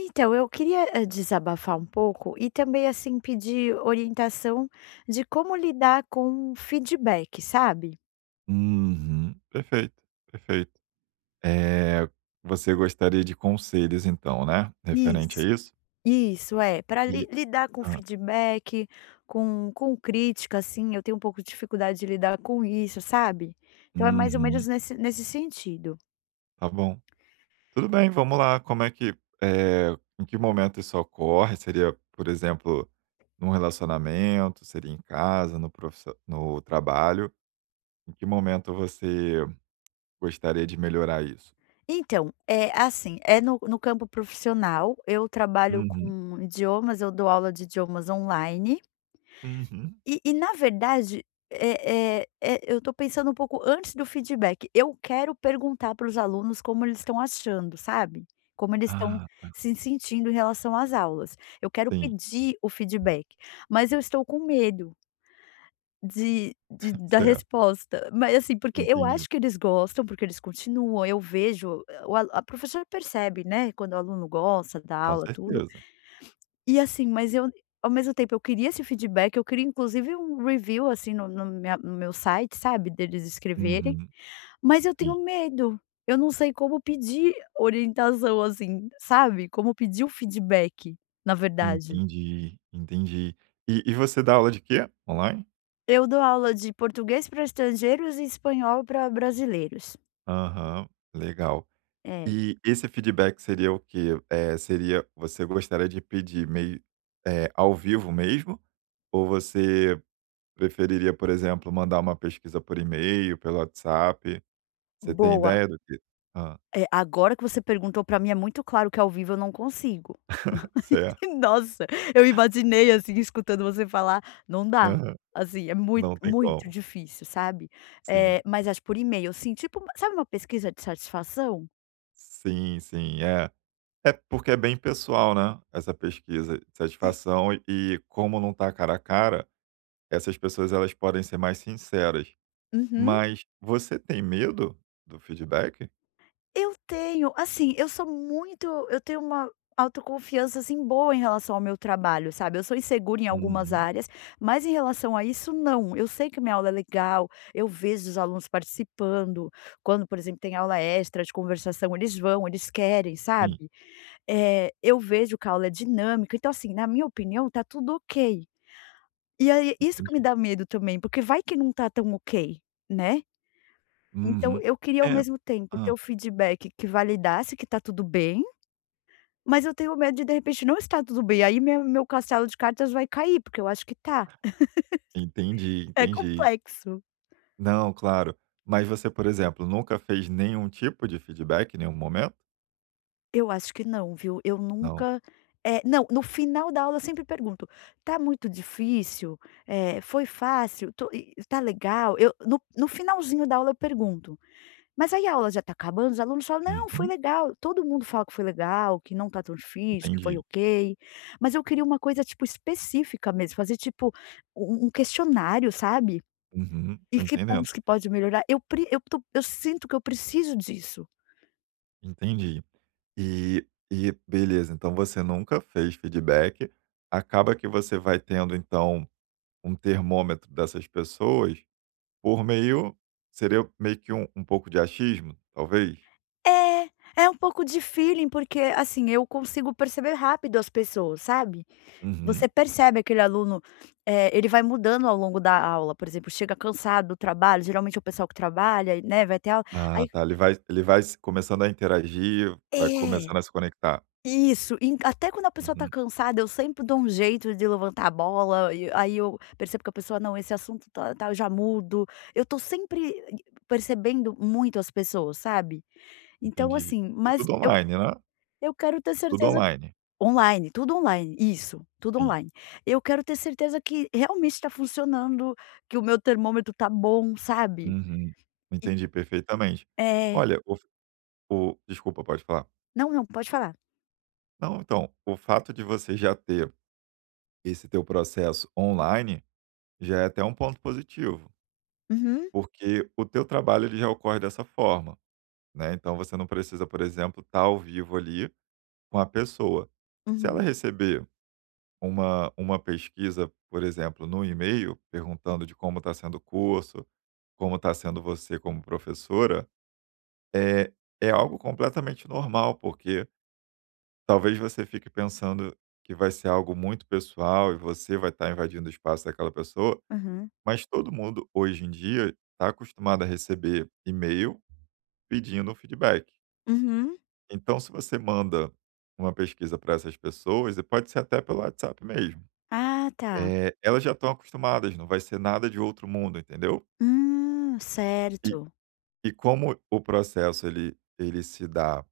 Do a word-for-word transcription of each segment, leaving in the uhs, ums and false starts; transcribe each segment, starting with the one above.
Então, eu queria, hã, desabafar um pouco e também, assim, pedir orientação de como lidar com feedback, sabe? Uhum. Perfeito, perfeito. é Você gostaria de conselhos então, né, referente a Isso, isso? isso, é. Para E lidar com hã. feedback, com com crítica, assim, eu tenho um pouco de dificuldade de lidar com isso, sabe? Então é mais ou Uhum. menos nesse nesse sentido. Tá bom. Tudo bem, vamos lá. Como é que é em que momento isso ocorre? Seria, por exemplo, num relacionamento? Seria em casa, no profiss no trabalho? Em que momento você gostaria de melhorar isso? Então, é assim, é no no campo profissional, eu trabalho Uhum. com idiomas, eu dou aula de idiomas online. Uhum. E e na verdade, eh eh eh, eu estou pensando um pouco antes do feedback, eu quero perguntar para os alunos como eles estão achando, sabe, como eles estão Ah, se sentindo em relação às aulas. Eu quero sim. pedir o feedback, mas eu estou com medo de de da Certo, resposta, mas assim, porque eu entendi. acho que eles gostam, porque eles continuam, eu vejo, o alu- a professora percebe, né, quando o aluno gosta da Com aula, tudo. certeza. E assim, mas eu ao mesmo tempo eu queria esse feedback, eu queria inclusive um review, assim, no no minha no meu site, sabe, deles escreverem, Uhum. mas eu Sim. tenho medo. Eu não sei como pedir orientação, assim, sabe, como pedir o feedback, na verdade. Entendi, entendi. E e você dá aula de quê? Online? Eu dou aula de português para estrangeiros e espanhol para brasileiros. Aham, legal. É, E esse feedback seria o quê? É seria, você gostaria de pedir meio é ao vivo mesmo? Ou você preferiria, por exemplo, mandar uma pesquisa por e-mail, pelo WhatsApp? Você tem boa. ideia do que hã, É, agora que você perguntou, para mim é muito claro que ao vivo eu não consigo. certo. Nossa, eu imaginei, assim, escutando você falar, não dá. Aham. Assim, é muito, Não tem muito como. difícil, sabe. Sim. Eh, mas acho por e-mail, assim, tipo, sabe, uma pesquisa de satisfação? Sim, sim, é. É porque é bem pessoal, né, essa pesquisa de E satisfação, e e como não tá cara a cara, essas pessoas, elas podem ser mais sinceras. uhum. Mas você tem medo do feedback? Eu tenho, assim, eu sou muito eu tenho uma autoconfiança, assim, boa em relação ao meu trabalho, sabe. Eu sou insegura em algumas Uhum. áreas, mas em relação a isso, não. Eu sei que minha aula é legal, eu vejo os alunos participando. Quando, por exemplo, tem aula extra de conversação, eles vão, eles querem, Sim, sabe. Eh, eu vejo que a aula é dinâmica, então assim, na minha opinião, tá tudo ok. E aí isso que me entendi. dá medo também, porque vai que não tá tão ok, né. Então Uhum. eu queria ao É. mesmo tempo ter Hã. o feedback que validasse que tá tudo bem, mas eu tenho medo de de repente não estar tudo bem, aí minha meu castelo de cartas vai cair, porque eu acho que tá. Entendi, É entendi. complexo. Não, claro. Mas você, por exemplo, nunca fez nenhum tipo de feedback em nenhum momento? Eu acho que não, viu. Eu Não. nunca eh, não, no final da aula eu sempre pergunto: "Tá muito difícil? Eh, foi fácil? To e tá legal?" Eu no no finalzinho da aula eu pergunto. Mas aí a aula já tá acabando, os alunos falam: "Não, foi Uhum. legal". Todo mundo fala que foi legal, que não tá tão difícil, que foi Entendi. ok. Mas eu queria uma coisa, tipo, específica mesmo, fazer tipo um um questionário, sabe. Uhum. E Tô que entendendo. pontos que pode melhorar. Eu pre eu tô eu sinto que eu preciso disso. Entendi. E e beleza, então você nunca fez feedback. Acaba que você vai tendo, então, um termômetro dessas pessoas. Por meio Seria meio que um um pouco de achismo, talvez? É, é um pouco de feeling, porque, assim, eu consigo perceber rápido as pessoas, sabe. Uhum. Você percebe aquele aluno, eh, ele vai mudando ao longo da aula, por exemplo, chega cansado do trabalho, geralmente é o pessoal que trabalha, né, vai ter aula, Ah, aí tá, ele vai ele vai se começando a interagir, vai é, começando a se conectar. isso, e até quando a pessoa tá Uhum, cansada eu sempre dou um jeito de levantar a bola, e aí eu percebo que a pessoa: "Não, esse assunto tá tá", eu já mudo. Eu tô sempre percebendo muito as pessoas, sabe. Então, entendi. assim, E mas tudo eu online, né? eu quero ter Tudo certeza. online. Online, tudo online, isso, tudo Sim. online. Eu quero ter certeza que realmente está funcionando, que o meu termômetro tá bom, sabe. Uhum. E Entendi perfeitamente. é. Olha, o f o desculpa, pode falar. Não, não, pode falar. Não, então, o fato de você já ter esse teu processo online já é até um ponto positivo, Uhum, porque o teu trabalho, ele já ocorre dessa forma, né, então você não precisa, por exemplo, estar ao vivo ali com a pessoa. Se ela uhum, receber uma, uma pesquisa, por exemplo, no e-mail, perguntando de como está sendo o curso, como está sendo você como professora, é, é algo completamente normal, porque talvez você fique pensando que vai ser algo muito pessoal e você vai estar invadindo o espaço daquela pessoa, uhum, mas todo mundo hoje em dia está acostumado a receber e-mail pedindo um feedback. uhum. Então, se você manda uma pesquisa para essas pessoas, e pode ser até pelo WhatsApp mesmo. Ah, tá. Eh, elas já estão acostumadas, não vai ser nada de outro mundo, entendeu? Hum, E certo. e como o processo, ele ele se dá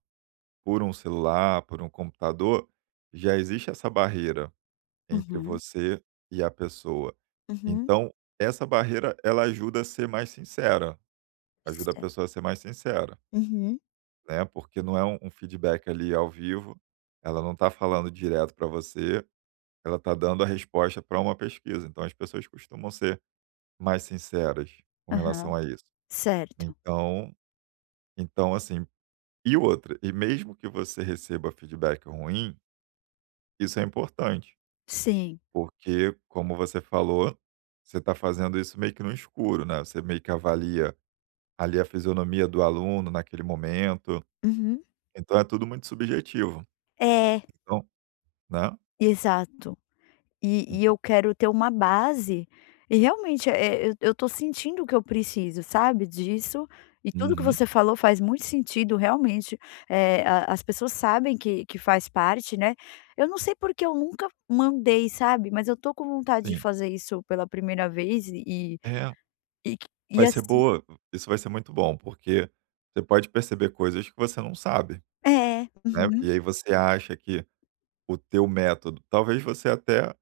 por um celular, por um computador, já existe essa barreira entre Uhum, você e a pessoa. uhum, Então, essa barreira, ela ajuda a ser mais sincera, ajuda a cer pessoa a ser mais sincera, uhum, né, porque não é um um feedback ali ao vivo, ela não está falando direto para você, ela está dando a resposta para uma pesquisa, então as pessoas costumam ser mais sinceras com aham, relação a isso. certo. Então então assim, e outra, e mesmo que você receba feedback ruim, isso é importante, Sim. porque como você falou, você está fazendo isso meio que no escuro, né, você meio que avalia ali a fisionomia do aluno naquele momento, Uhum. então é tudo muito subjetivo. É, Então, né, exato. E e então, eu quero ter uma base e realmente, eh, eu eu tô sentindo que eu preciso, sabe, disso, e tudo que uhum, você falou faz muito sentido realmente, eh, a as pessoas sabem que que faz parte, né. Eu não sei porque eu nunca mandei, sabe, mas eu tô com vontade de sim. fazer isso pela primeira vez e É, e e vai ser assim boa isso vai ser muito bom, porque você pode perceber coisas que você não sabe, é, né, uhum, e aí você acha que o teu método. Talvez você até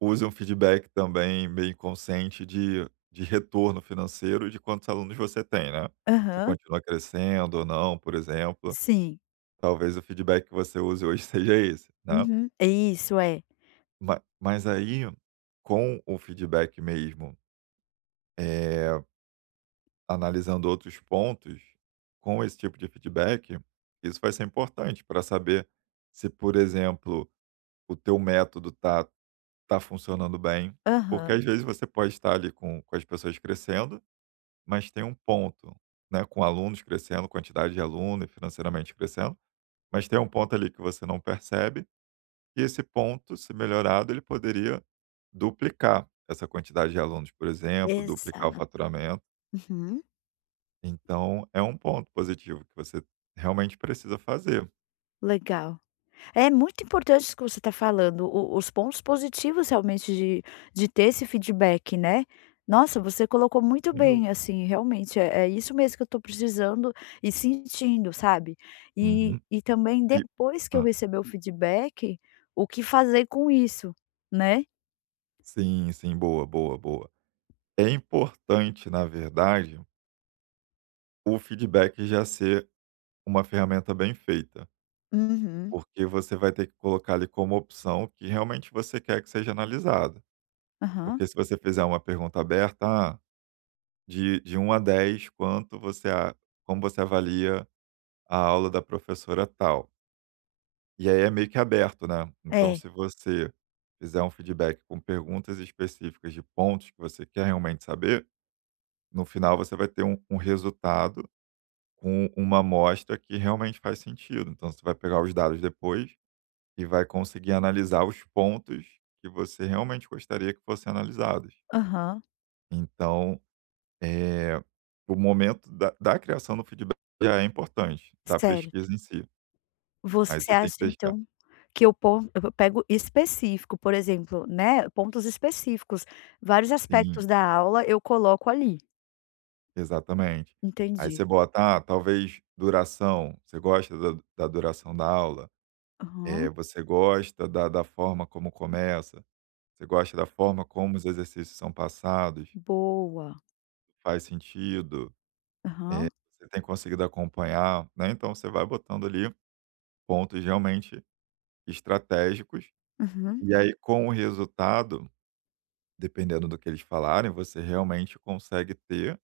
use um feedback também meio inconsciente de, de retorno financeiro, de quantos alunos você tem, né? Se aham, continua crescendo ou não, por exemplo. sim, Talvez o feedback que você use hoje seja esse, né? uhum, isso é, Mas, mas aí, com o feedback mesmo, é, analisando outros pontos, com esse tipo de feedback, isso vai ser importante para saber se, por exemplo, o teu método está tá funcionando bem, porque aham, às vezes você pode estar ali com, com as pessoas crescendo, mas tem um ponto, né, com alunos crescendo, quantidade de aluno e financeiramente crescendo, mas tem um ponto ali que você não percebe, e esse ponto, se melhorado, ele poderia duplicar essa quantidade de alunos, por exemplo, duplicar o exato, faturamento. uhum, Então, é um ponto positivo que você realmente precisa fazer, legal. É muito importante isso que você está falando, o os pontos positivos realmente de de ter esse feedback, né. Nossa, você colocou muito sem dúvida. bem, assim, realmente é é isso mesmo que eu estou precisando e sentindo, sabe. E Uhum. e também E, depois que eu ah, receber o feedback, o que fazer com isso, né. sim, sim, boa, boa, boa. É importante, na verdade, o feedback já ser uma ferramenta bem feita, Uhum. porque você vai ter que colocar ali como opção o que realmente você quer que seja analisado. Aham. Porque se você fizer uma pergunta aberta, ah, de, de um a dez, quanto você a- como você avalia a aula da professora tal? E aí é meio que aberto, né? Então, É. se você fizer um feedback com perguntas específicas de pontos que você quer realmente saber, no final você vai ter um um resultado com uma amostra que realmente faz sentido. Então você vai pegar os dados depois e vai conseguir analisar os pontos que você realmente gostaria que fossem analisados. Aham. Então, eh, o momento da, da criação do feedback já é importante, da Sério. pesquisa em si. Aí Você você tem acha que deixar. então que o pon eu pego específico, por exemplo, né, pontos específicos, vários aspectos Sim, da aula eu coloco ali. exatamente. Aí Entendi. você bota, ah, talvez duração. Você gosta da, da duração da aula? Eh, Aham, você gosta da, da forma como começa? Você gosta da forma como os exercícios são passados? boa. Faz sentido. Eh, Aham, você tem conseguido acompanhar, né, então você vai botando ali pontos realmente estratégicos, uhum. e aí com o resultado, dependendo do que eles falarem, você realmente consegue ter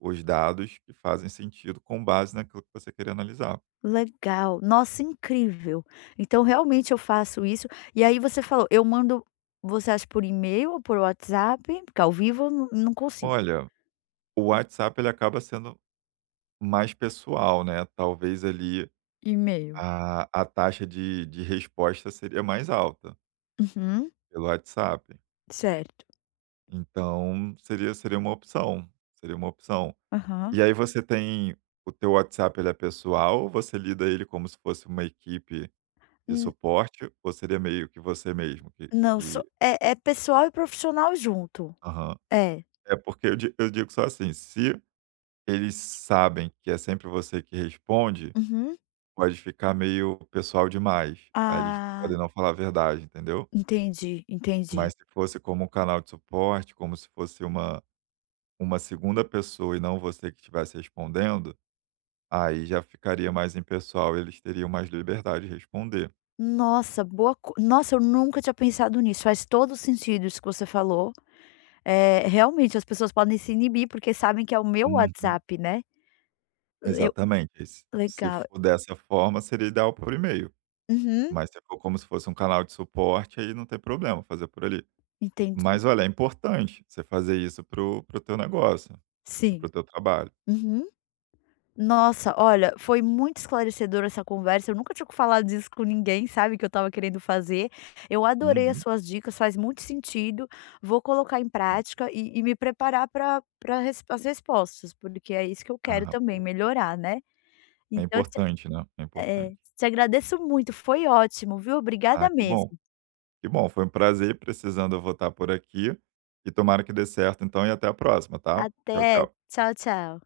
os dados que fazem sentido com base naquilo que você queria analisar. Legal, nossa, incrível. Então realmente eu faço isso, e aí você falou, eu mando, você acha por e-mail ou por WhatsApp? Porque ao vivo eu não não consigo. Olha, o WhatsApp, ele acaba sendo mais pessoal, né, talvez ali E-mail. a a taxa de de resposta seria mais alta Uhum, pelo WhatsApp, certo. então seria seria uma opção, seria uma opção. Aham. E aí você tem, o teu WhatsApp, ele é pessoal, você lida ele como se fosse uma equipe de N suporte, ou seria meio que você mesmo que não, só que é é pessoal e profissional junto. aham. É. É porque eu di eu digo só assim, se eles sabem que é sempre você que responde, Uhum. pode ficar meio pessoal demais, aí eles podem Ah, não falar a verdade, entendeu. entendi, Mas entendi. se fosse como um canal de suporte, como se fosse uma uma segunda pessoa e não você que estivesse respondendo, aí já ficaria mais impessoal, eles teriam mais liberdade de responder. Nossa, boa co nossa, eu nunca tinha pensado nisso, faz todo sentido isso que você falou. É realmente, as pessoas podem se inibir, porque sabem que é o meu Uhum. WhatsApp, né. Eu Exatamente, s se legal. for dessa forma, seria ideal por e-mail, Uhum, mas se for como se fosse um canal de suporte, aí não tem problema fazer por ali. entendi. Mas olha, é importante você fazer isso pro pro teu negócio, Sim. pro teu trabalho. Uhum. Nossa, olha, foi muito esclarecedora essa conversa, eu nunca tinha falado disso com ninguém, sabe, que eu estava querendo fazer. Eu adorei as Uhum. suas dicas, faz muito sentido, vou colocar em prática e e me preparar para as respostas, porque é isso que eu quero Ah ah, também, pô, melhorar, né. é Então te importante, né, é importante. eh, te agradeço muito, foi ótimo, viu. Obrigada Ah, que bom, mesmo. que bom, foi um prazer, precisando eu vou estar por aqui, e tomara que dê certo então. E até a próxima, tá. Tchau, Até, tchau. tchau, tchau.